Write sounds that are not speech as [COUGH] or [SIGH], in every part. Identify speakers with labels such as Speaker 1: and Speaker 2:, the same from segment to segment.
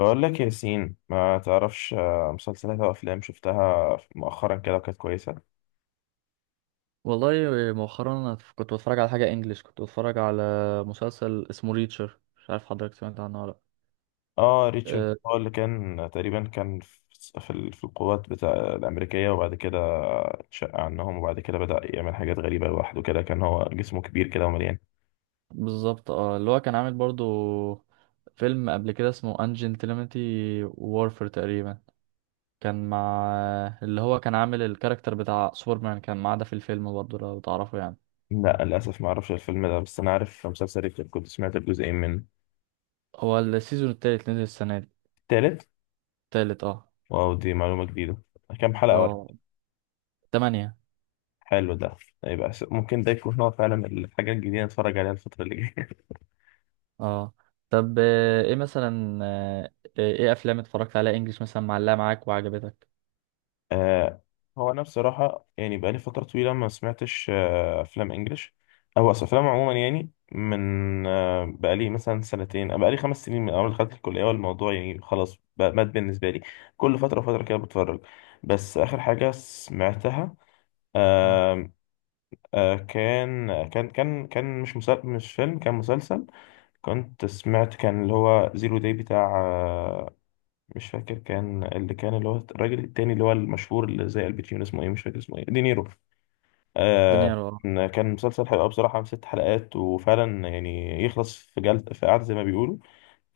Speaker 1: بقول لك يا ياسين، ما تعرفش مسلسلات او افلام شفتها مؤخرا كده وكانت كويسه؟
Speaker 2: والله، مؤخرا أنا كنت بتفرج على حاجة انجليش، كنت بتفرج على مسلسل اسمه ريتشر. مش عارف حضرتك سمعت عنه ولا لأ؟
Speaker 1: اه، ريتشارد
Speaker 2: أه،
Speaker 1: هو اللي كان تقريبا كان في في القوات بتاع الامريكيه، وبعد كده اتشق عنهم، وبعد كده بدا يعمل حاجات غريبه لوحده كده. كان هو جسمه كبير كده ومليان.
Speaker 2: بالظبط. اه، اللي هو كان عامل برضو فيلم قبل كده اسمه انجنتلمتي وورفر تقريبا. كان مع اللي هو كان عامل الكاركتر بتاع سوبرمان، كان معاه ده في الفيلم برضو لو تعرفه يعني.
Speaker 1: لا، للاسف ما اعرفش الفيلم ده، بس انا عارف مسلسل ريتشارد، كنت سمعت الجزئين منه.
Speaker 2: هو السيزون التالت نزل السنة دي.
Speaker 1: التالت.
Speaker 2: التالت، اه.
Speaker 1: واو، دي معلومه جديده. كام حلقه ولا؟
Speaker 2: اه، تمانية.
Speaker 1: حلو ده. يبقى ممكن ده يكون هو فعلا الحاجه الجديده نتفرج عليها الفتره اللي جايه.
Speaker 2: اه، طب ايه مثلا، ايه افلام اتفرجت عليها انجليش مثلا معلقة معاك وعجبتك؟
Speaker 1: آه هو انا بصراحه يعني بقالي فتره طويله ما سمعتش افلام انجلش، او أصل افلام عموما، يعني من بقالي مثلا سنتين، بقالي 5 سنين من اول ما دخلت الكليه، والموضوع يعني خلاص بقى مات بالنسبه لي. كل فتره وفتره كده بتفرج. بس اخر حاجه سمعتها،
Speaker 2: مم.
Speaker 1: آه كان كان مش فيلم، كان مسلسل. كنت سمعت، كان اللي هو زيرو داي بتاع مش فاكر، كان اللي هو الراجل التاني اللي هو المشهور اللي زي الباتشينو، اسمه ايه مش فاكر اسمه ايه، دينيرو.
Speaker 2: الدنيا
Speaker 1: آه
Speaker 2: رو...
Speaker 1: كان مسلسل حلقة بصراحة من 6 حلقات، وفعلا يعني يخلص في جلد في قعدة زي ما بيقولوا.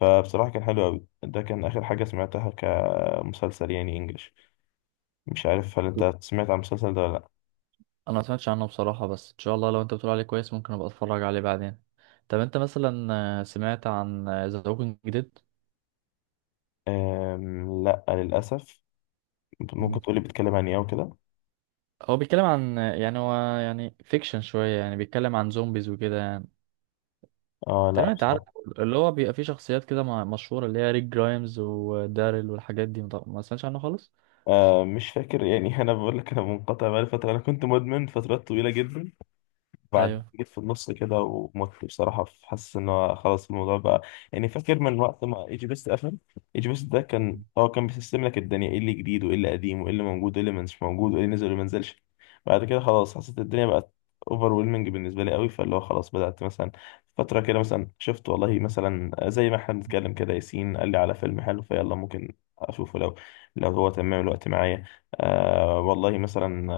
Speaker 1: فبصراحة كان حلو أوي، ده كان آخر حاجة سمعتها كمسلسل يعني إنجليش. مش عارف هل أنت سمعت عن المسلسل ده ولا لأ؟
Speaker 2: انا ما سمعتش عنه بصراحة، بس ان شاء الله لو انت بتقول عليه كويس ممكن ابقى اتفرج عليه بعدين. طب انت مثلا، سمعت عن ذا ووكينج ديد؟
Speaker 1: لأ للأسف. ممكن
Speaker 2: مم.
Speaker 1: تقولي بيتكلم عن إيه أو كده؟
Speaker 2: هو بيتكلم عن يعني يعني فيكشن شوية، يعني بيتكلم عن زومبيز وكده يعني.
Speaker 1: آه، لأ
Speaker 2: تقريبا انت عارف
Speaker 1: بصراحة.
Speaker 2: اللي هو بيبقى فيه شخصيات كده مشهورة، اللي هي ريك جرايمز وداريل والحاجات دي. ما سمعتش عنه خالص؟
Speaker 1: مش فاكر يعني [LAUGHS] أنا بقول لك، أنا منقطع بقالي فترة، أنا كنت مدمن فترات طويلة جدا. بعد
Speaker 2: ايوه،
Speaker 1: جيت في النص كده، ومت بصراحة حاسس إن هو خلاص الموضوع بقى. يعني فاكر من وقت ما إيجي بيست قفل. إيجي بيست ده كان كان بيسيستم لك الدنيا إيه اللي جديد وإيه اللي قديم وإيه اللي موجود وإيه اللي مش موجود وإيه اللي نزل وإيه اللي منزلش. بعد كده خلاص حسيت الدنيا بقت اوفر ويلمنج بالنسبة لي قوي، فاللي هو خلاص بدأت مثلا فترة كده مثلا شفت، والله مثلا زي ما احنا بنتكلم كده، ياسين قال لي على فيلم حلو، فيلا ممكن أشوفه، لو هو تمام الوقت معايا. آه، والله مثلا،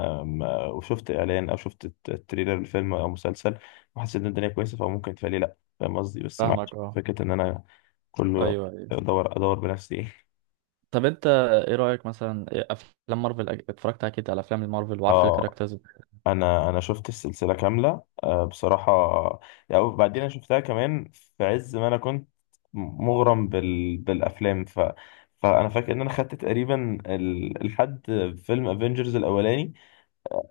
Speaker 1: وشفت اعلان او شفت التريلر لفيلم او مسلسل، وحسيت ان الدنيا كويسه فممكن تفعلي، لا فاهم قصدي؟ بس ما
Speaker 2: فاهمك
Speaker 1: عنديش
Speaker 2: اه،
Speaker 1: فكره ان انا كل وقت
Speaker 2: ايوه ايوه.
Speaker 1: ادور بنفسي [LAUGHS]
Speaker 2: طب انت ايه رأيك مثلا، إيه افلام مارفل؟ اتفرجت اكيد على افلام المارفل وعارف
Speaker 1: اه،
Speaker 2: الكاركترز.
Speaker 1: انا شفت السلسله كامله بصراحه. يعني بعدين انا شفتها كمان في عز ما انا كنت مغرم بالافلام. فانا فاكر ان انا خدت تقريبا لحد فيلم افنجرز الاولاني،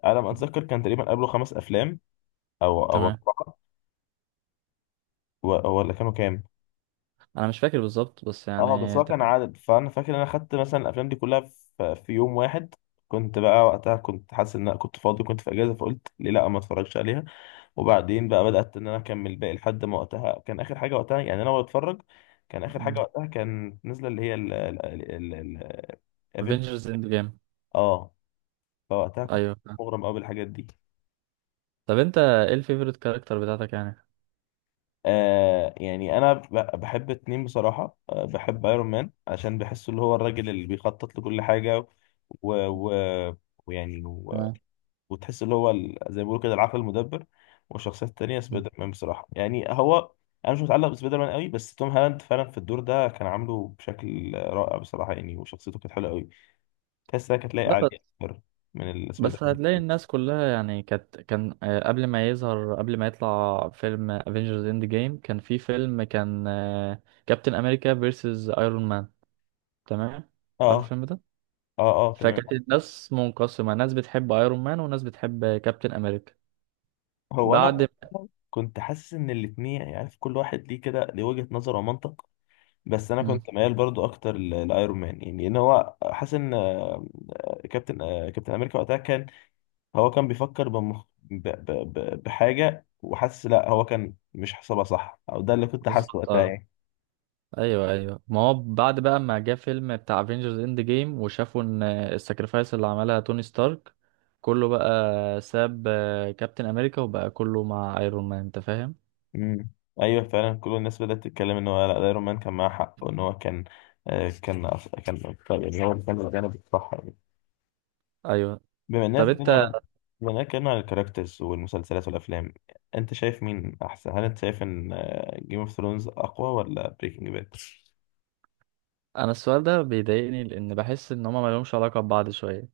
Speaker 1: على ما اتذكر كان تقريبا قبله 5 افلام، او
Speaker 2: تمام.
Speaker 1: اربعه. ولا كانوا كام؟
Speaker 2: انا مش فاكر بالظبط بس
Speaker 1: اه، بس
Speaker 2: يعني.
Speaker 1: هو كان عدد، فانا فاكر ان انا خدت مثلا الافلام دي كلها في يوم واحد. كنت بقى وقتها كنت حاسس ان انا كنت فاضي، كنت في اجازه، فقلت ليه لا ما اتفرجش عليها. وبعدين بقى بدات ان انا اكمل باقي لحد ما وقتها كان اخر حاجه، وقتها يعني انا بتفرج، كان اخر
Speaker 2: مم.
Speaker 1: حاجه وقتها كان نازله اللي هي ال ال-
Speaker 2: افنجرز اند جيم.
Speaker 1: اه، فوقتها كنت
Speaker 2: ايوه.
Speaker 1: مغرم قوي بالحاجات دي.
Speaker 2: طب انت ايه الفيفوريت كاركتر بتاعتك يعني؟
Speaker 1: آه، يعني انا بحب اتنين بصراحه، بحب ايرون مان عشان بحسه اللي هو الراجل اللي بيخطط لكل حاجه، و, و... ويعني
Speaker 2: تمام.
Speaker 1: وتحس اللي هو زي ما بيقولوا كده العقل المدبر. والشخصيات التانية،
Speaker 2: مم.
Speaker 1: سبايدر مان بصراحة يعني، هو أنا مش متعلق بسبايدر مان قوي، بس توم هالاند فعلا في الدور ده كان عامله بشكل رائع بصراحة يعني، وشخصيته كانت حلوة قوي، تحسها كانت لايقة
Speaker 2: لا
Speaker 1: عليه
Speaker 2: بس،
Speaker 1: أكتر من السبايدر
Speaker 2: بس هتلاقي
Speaker 1: مان.
Speaker 2: الناس كلها يعني كانت قبل ما يظهر، قبل ما يطلع فيلم افنجرز اند جيم كان في فيلم كان كابتن امريكا فيرسز ايرون مان. تمام. عارف
Speaker 1: آه،
Speaker 2: الفيلم ده؟
Speaker 1: آه، آه، تمام.
Speaker 2: فكانت الناس منقسمة، ناس بتحب ايرون مان وناس بتحب كابتن امريكا.
Speaker 1: هو أنا
Speaker 2: بعد،
Speaker 1: كنت حاسس إن الاتنين، يعني عارف كل واحد ليه كده، ليه وجهة نظر ومنطق، بس أنا
Speaker 2: مم،
Speaker 1: كنت ميال برضو أكتر لأيرون مان، يعني إن هو حاسس إن كابتن أمريكا وقتها كان هو كان بيفكر بمخ... ب... ب... ب... بحاجة، وحاسس لا هو كان مش حاسبها صح، او ده اللي كنت حاسه
Speaker 2: بالظبط
Speaker 1: وقتها
Speaker 2: آه.
Speaker 1: يعني.
Speaker 2: ايوه ايوه، ما هو بعد بقى ما جه فيلم بتاع افنجرز اند جيم وشافوا ان الساكرفايس اللي عملها توني ستارك، كله بقى ساب كابتن امريكا وبقى كله مع ايرون مان، انت فاهم.
Speaker 1: امم. ايوه، فعلا كل الناس بدأت تتكلم ان هو لا، ده ايرون مان كان معاه حق، وان هو كان كان يعني هو اللي كان الجانب الصح يعني.
Speaker 2: ايوه.
Speaker 1: بما اننا
Speaker 2: طب
Speaker 1: اتكلمنا
Speaker 2: انت،
Speaker 1: عن بما اننا اتكلمنا عن الكاركترز والمسلسلات والافلام، انت شايف مين احسن؟ هل انت شايف ان جيم اوف ثرونز اقوى ولا بريكنج باد؟
Speaker 2: انا السؤال ده بيضايقني لان بحس ان هما مالهمش علاقه ببعض شويه.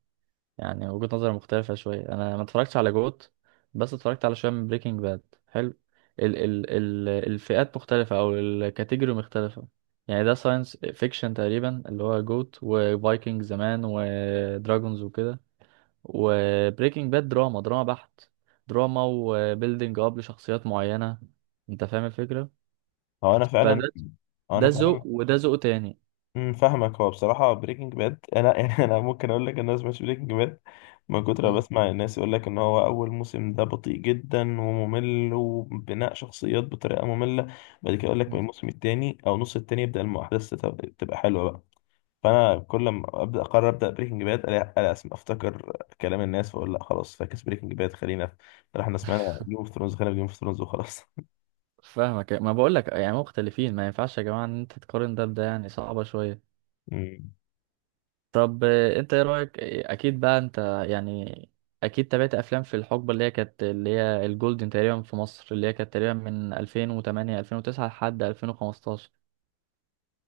Speaker 2: يعني وجهة نظري مختلفة شوية. أنا ما اتفرجتش على جوت بس اتفرجت على شوية من بريكنج باد. حلو. ال ال ال الفئات مختلفة أو الكاتيجوري مختلفة. يعني ده ساينس فيكشن تقريبا اللي هو جوت، وفايكنج زمان ودراجونز وكده. وبريكنج باد دراما، دراما بحت. دراما وبيلدينج أب لشخصيات معينة. أنت فاهم الفكرة؟
Speaker 1: هو انا فعلا
Speaker 2: فده،
Speaker 1: هو
Speaker 2: ده
Speaker 1: انا فعلا.
Speaker 2: ذوق وده ذوق تاني.
Speaker 1: امم، فاهمك، هو بصراحة بريكنج باد أنا [LAUGHS] يعني أنا ممكن أقول لك إن أنا سمعتش بريكنج باد من كتر ما
Speaker 2: مم.
Speaker 1: بسمع الناس يقول لك إن هو أول موسم ده بطيء جدا وممل وبناء شخصيات بطريقة مملة. بعد كده يقول لك من
Speaker 2: مم.
Speaker 1: الموسم التاني أو نص التاني يبدأ الأحداث تبقى حلوة بقى. فأنا كل ما أبدأ أقرر أبدأ بريكنج باد، ألاقي أسمع أفتكر كلام الناس، فأقول لأ خلاص، فاكس بريكنج باد، خلينا في إحنا سمعنا جيم أوف ثرونز، خلينا في جيم أوف ثرونز وخلاص.
Speaker 2: فاهمك، ما بقولك يعني مختلفين. ما ينفعش يا جماعة إن أنت تقارن ده بده، يعني صعبة شوية.
Speaker 1: [LAUGHS] امم.
Speaker 2: طب انت ايه رأيك، اكيد بقى انت يعني اكيد تابعت افلام في الحقبة اللي هي كانت اللي هي الجولدن تقريبا في مصر، اللي هي كانت تقريبا من 2008، 2009 لحد 2015.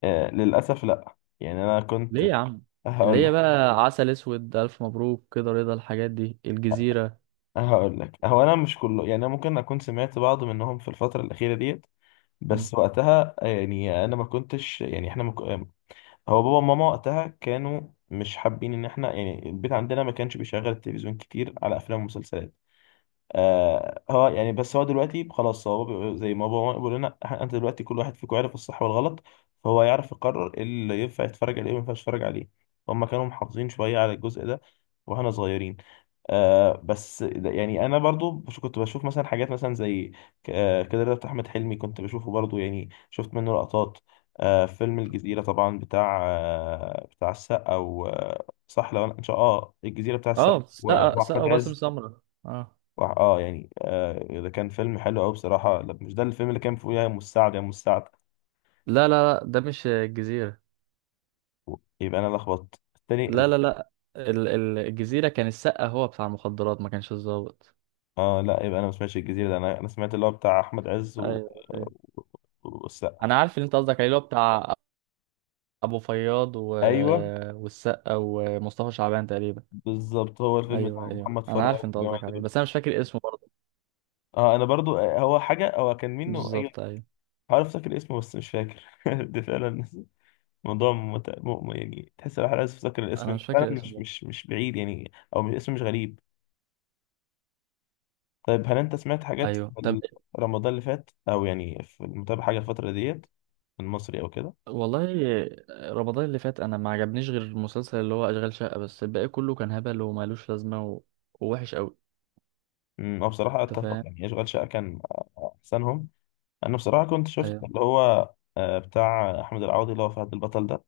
Speaker 1: آه، للأسف لأ، يعني أنا كنت
Speaker 2: ليه يا عم؟
Speaker 1: [LAUGHS]
Speaker 2: اللي هي
Speaker 1: هقول
Speaker 2: بقى عسل اسود، الف مبروك كده، رضا، الحاجات دي، الجزيرة.
Speaker 1: هقول لك، هو انا مش كله، يعني انا ممكن اكون سمعت بعض منهم في الفتره الاخيره ديت،
Speaker 2: مم.
Speaker 1: بس وقتها يعني انا ما كنتش، يعني احنا هو بابا وماما وقتها كانوا مش حابين ان احنا، يعني البيت عندنا ما كانش بيشغل التلفزيون كتير على افلام ومسلسلات. هو يعني، بس هو دلوقتي خلاص، زي ما بابا بيقول لنا انت دلوقتي كل واحد فيكم عارف الصح والغلط، فهو يعرف يقرر إيه اللي ينفع يتفرج عليه وما ينفعش يتفرج عليه. هما كانوا محافظين شوية على الجزء ده واحنا صغيرين. بس يعني انا برضو كنت بشوف مثلا حاجات مثلا زي كده رضا بتاع احمد حلمي، كنت بشوفه برضو يعني، شفت منه لقطات. فيلم الجزيرة طبعا بتاع السقا و آه، صح، لو انا ان شاء الله الجزيرة بتاع السقا
Speaker 2: اه،
Speaker 1: و-
Speaker 2: سقا، سقا
Speaker 1: واحمد
Speaker 2: وباسم
Speaker 1: عز
Speaker 2: سمرة اه.
Speaker 1: يعني، ده كان فيلم حلو قوي بصراحه. لا، مش ده الفيلم اللي كان فيه يا ام السعد يا ام السعد؟
Speaker 2: لا لا لا، ده مش الجزيرة.
Speaker 1: يبقى انا لخبطت التاني.
Speaker 2: لا لا لا، الجزيرة كان السقا هو بتاع المخدرات ما كانش الضابط.
Speaker 1: اه لا، يبقى انا ما سمعتش الجزيره ده، انا سمعت اللي هو بتاع احمد عز
Speaker 2: ايوه ايوه،
Speaker 1: والسقا.
Speaker 2: انا عارف اللي انت قصدك عليه، اللي هو بتاع ابو فياض و...
Speaker 1: ايوه،
Speaker 2: والسقا ومصطفى شعبان تقريبا.
Speaker 1: بالظبط، هو الفيلم بتاع
Speaker 2: ايوه ايوه،
Speaker 1: محمد
Speaker 2: انا
Speaker 1: فراج
Speaker 2: عارف انت
Speaker 1: والجماعه
Speaker 2: قصدك عليه
Speaker 1: دول.
Speaker 2: بس انا مش فاكر اسمه برضه.
Speaker 1: اه، انا برضو، هو حاجه، هو كان منه، ايوه.
Speaker 2: بالظبط ايوه.
Speaker 1: عارف افتكر اسمه بس مش فاكر [LAUGHS] ده فعلا موضوع يعني، تحس الواحد عايز يفتكر
Speaker 2: انا
Speaker 1: الاسم،
Speaker 2: مش
Speaker 1: فعلا
Speaker 2: فاكر اسمه
Speaker 1: مش
Speaker 2: برضه.
Speaker 1: مش مش بعيد يعني، او مش اسمه مش غريب. طيب هل انت سمعت حاجات
Speaker 2: ايوه، طب،
Speaker 1: في رمضان اللي فات، او يعني في متابع حاجه الفتره ديت، المصري او كده؟
Speaker 2: والله رمضان اللي فات انا ما عجبنيش غير المسلسل اللي هو اشغال شقه، بس الباقي كله كان هبل ومالوش لازمه و... ووحش قوي.
Speaker 1: هو بصراحه
Speaker 2: انت
Speaker 1: اتفق،
Speaker 2: فاهم.
Speaker 1: يعني اشغال شقه كان احسنهم. انا بصراحه كنت شفت
Speaker 2: ايوه
Speaker 1: اللي هو بتاع احمد العوضي، اللي هو فهد البطل ده.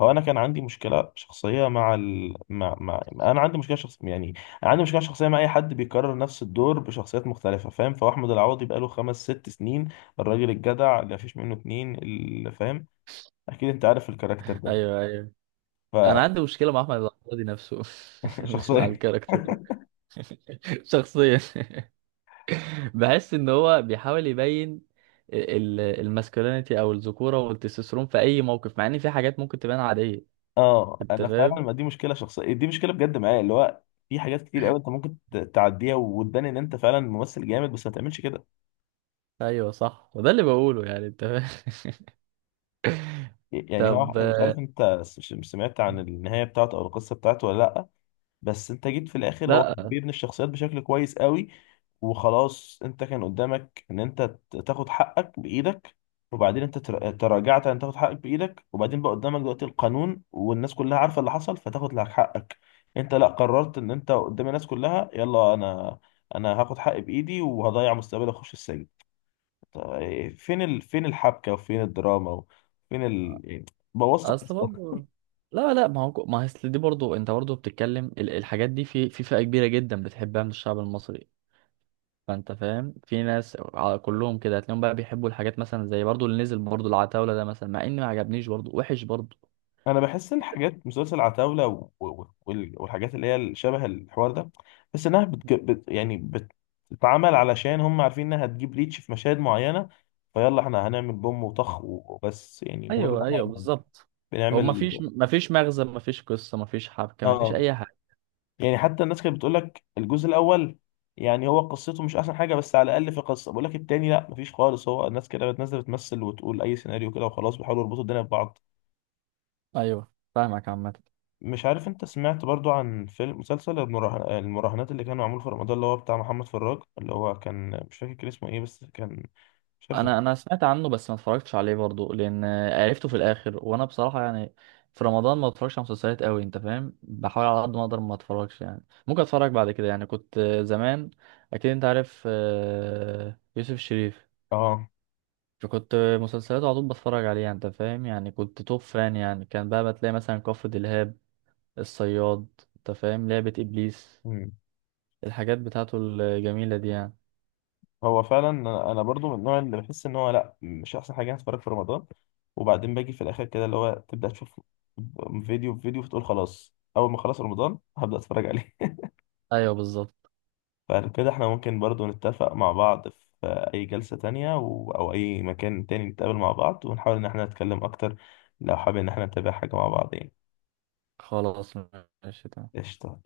Speaker 1: هو انا كان عندي مشكله شخصيه مع ال... مع... مع انا عندي مشكله يعني، انا عندي مشكله شخصيه مع اي حد بيكرر نفس الدور بشخصيات مختلفه، فاهم؟ فهو احمد العوضي بقاله 5 6 سنين الراجل الجدع اللي مفيش منه اتنين، اللي فاهم اكيد انت عارف الكاركتر
Speaker 2: ايوه. ايوه، انا
Speaker 1: ده.
Speaker 2: عندي مشكله مع احمد العوضي نفسه [LAUGHS] مش مع
Speaker 1: شخصيه.
Speaker 2: الكاركتر لا. [LAUGHS] شخصيا بحس ان هو بيحاول يبين الماسكولينيتي او الذكوره والتستوستيرون في اي موقف، مع ان في حاجات ممكن تبان عاديه.
Speaker 1: اه،
Speaker 2: انت
Speaker 1: انا فعلا،
Speaker 2: فاهم.
Speaker 1: ما دي مشكله شخصيه، دي مشكله بجد معايا، اللي هو في حاجات كتير قوي انت ممكن تعديها وتبان ان انت فعلا ممثل جامد، بس ما تعملش كده.
Speaker 2: ايوه صح، وده اللي بقوله يعني، انت فاهم. [LAUGHS]
Speaker 1: يعني هو،
Speaker 2: طب،
Speaker 1: مش عارف انت مش سمعت عن النهايه بتاعته او القصه بتاعته ولا لا؟ بس انت جيت في الاخر، هو
Speaker 2: لا.
Speaker 1: كان بيبني الشخصيات بشكل كويس قوي، وخلاص انت كان قدامك ان انت تاخد حقك بايدك، وبعدين انت تراجعت ان تاخد حقك بايدك، وبعدين بقى قدامك دلوقتي القانون والناس كلها عارفه اللي حصل فتاخد لك حقك. انت لا، قررت ان انت قدام الناس كلها يلا انا هاخد حقي بايدي وهضيع مستقبلي واخش السجن. طب فين فين الحبكه وفين الدراما وفين يعني بوثق.
Speaker 2: اصل برضه، لا لا، ما هو اصل دي برضه، انت برضه بتتكلم الحاجات دي في فئه كبيره جدا بتحبها من الشعب المصري. فانت فاهم في ناس كلهم كده هتلاقيهم بقى بيحبوا الحاجات مثلا زي برضه اللي نزل برضه العتاوله ده مثلا، مع اني ما عجبنيش برضه، وحش برضه.
Speaker 1: انا بحس الحاجات، مسلسل عتاولة والحاجات اللي هي شبه الحوار ده، بس انها يعني بتتعمل علشان هم عارفين انها هتجيب ريتش في مشاهد معينة، فيلا احنا هنعمل بوم وطخ وبس، يعني مجرد ما
Speaker 2: ايوه ايوه
Speaker 1: احنا
Speaker 2: بالظبط. هو
Speaker 1: بنعمل.
Speaker 2: مفيش مغزى، مفيش قصه، مفيش حبكه، مفيش
Speaker 1: اه،
Speaker 2: اي حاجه.
Speaker 1: يعني حتى الناس كانت بتقول لك الجزء الاول يعني هو قصته مش احسن حاجة، بس على الاقل في قصة. بقول لك التاني لا مفيش خالص، هو الناس كده بتنزل بتمثل وتقول اي سيناريو كده وخلاص بيحاولوا يربطوا الدنيا ببعض.
Speaker 2: ايوه فاهمك عامة.
Speaker 1: مش عارف انت سمعت برضو عن فيلم مسلسل المراهنات اللي كان معمول في رمضان اللي هو بتاع محمد فراج، اللي هو كان، مش فاكر كان اسمه ايه، بس كان، مش عارف.
Speaker 2: انا سمعت عنه بس ما اتفرجتش عليه برضو لان عرفته في الاخر، وانا بصراحه يعني في رمضان ما بتفرجش على مسلسلات قوي، انت فاهم، بحاول على قد ما اقدر ما اتفرجش. يعني ممكن اتفرج بعد كده. يعني كنت زمان، اكيد انت عارف يوسف الشريف،
Speaker 1: اه.
Speaker 2: فكنت مسلسلاته على طول بتفرج عليها. انت فاهم يعني كنت توب فان يعني. كان بقى بتلاقي مثلا كفر دلهاب، الصياد، انت فاهم، لعبه ابليس،
Speaker 1: مم.
Speaker 2: الحاجات بتاعته الجميلة دي يعني.
Speaker 1: هو فعلا انا، أنا برضو من النوع اللي بحس ان هو لا مش احسن حاجه يعني اتفرج في رمضان، وبعدين باجي في الاخر كده اللي هو تبدا تشوف فيديو في فيديو، فتقول خلاص، اول ما خلاص رمضان هبدا اتفرج عليه.
Speaker 2: أيوه بالظبط.
Speaker 1: فلو كده احنا ممكن برضو نتفق مع بعض في أي جلسة تانية أو أي مكان تاني نتقابل مع بعض ونحاول إن احنا نتكلم أكتر، لو حابين إن احنا نتابع حاجة مع بعض يعني.
Speaker 2: خلاص، ماشي تمام.
Speaker 1: قشطة.